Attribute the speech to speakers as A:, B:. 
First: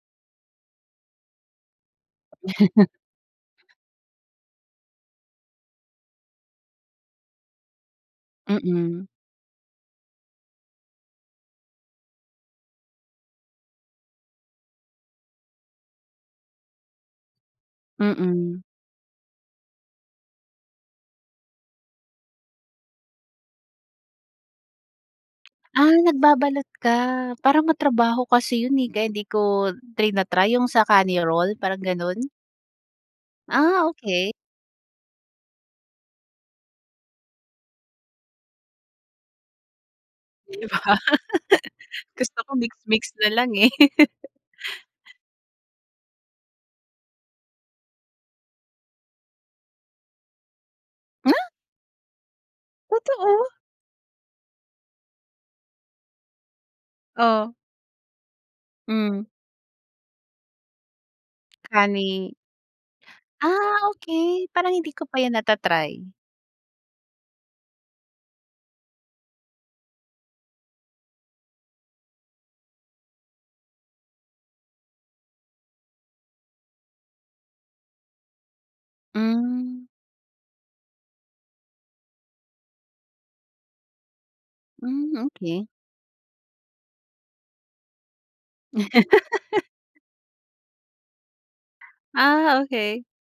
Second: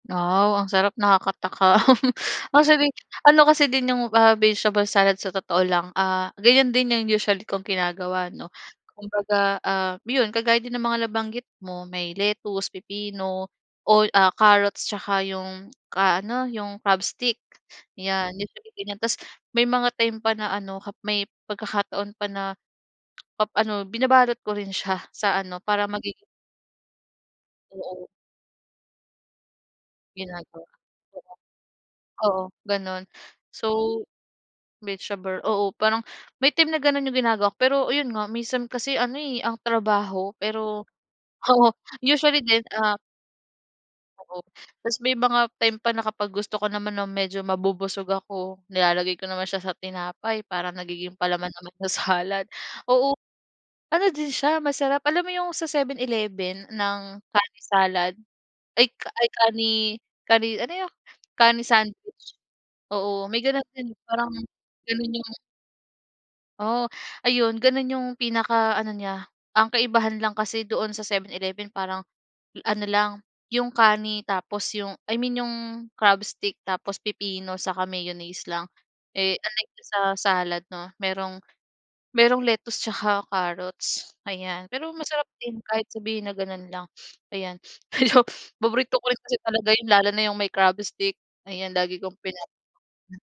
A: Wow ang sarap, nakakatakam. Ang sabi ano kasi din 'yung ah vegetable salad sa totoo lang, ah ganiyan din 'yung usually kong ginagawa 'no.
B: Mm.
A: Kumbaga ah, 'yon kagaya din ng mga nabanggit mo, may lettuce, pipino, o ah carrots, 'tsaka 'yung ka ano, yung crab stick, 'yan
B: Mm.
A: usually ganiyan. Tas may mga time pa na ano ka may pagkakataon pa na, pa ano binabalot ko rin siya sa ano, para
B: Ah,
A: maging
B: nagbabalot ka. Parang
A: Oo.
B: matrabaho kasi 'yun eh, kaya 'di ko trina-try. 'Yung
A: Ginagawa.
B: sa kani roll, parang gano'n?
A: Oo, gano'n. So,
B: Ah, okey.
A: vegetable, oo parang, may time na ganun 'yung ginagawa ko, pero ayun nga minsan kasi ano eh, ang trabaho,
B: 'Di ba.
A: pero oo
B: Gusto
A: usually
B: ko
A: din ah
B: mix-mix na lang eh.
A: Oo, tas may mga time pa na kapag gusto ko naman nang medyo mabubusog ako, nilalagay ko naman siya sa tinapay para nagiging
B: Ha?
A: palaman naman sa salad. Oo,
B: Totoo?
A: ano din siya masarap. Alam mo 'yung sa 7-Eleven ng
B: Oh.
A: kani salad, ay
B: Hmm.
A: ay kani kani, ano 'yun, kani sandwich.
B: Kani.
A: Oo, may gano'n
B: Ah,
A: din, parang
B: okey. Parang hindi ko
A: ganun
B: pa
A: 'yung
B: 'yan nata-try.
A: Oo, ayun, ganun yung pinaka ano niya. Ang kaibahan lang kasi doon sa 7-Eleven parang ano lang, 'yung kani tapos 'yung I mean yung crab stick, tapos pipino, saka mayonnaise lang. Eh unlike
B: Hmm.
A: dun sa salad 'no, merong merong lettuce 'tsaka carrots, ayan. Pero
B: Hmm,
A: masarap din
B: okey.
A: kahit sabihin na gano'n lang, ayan. Ayan paborito ko rin kasi talaga 'yun, lalo na 'yung may crab stick, ayan lagi kong pina
B: Ah, okey.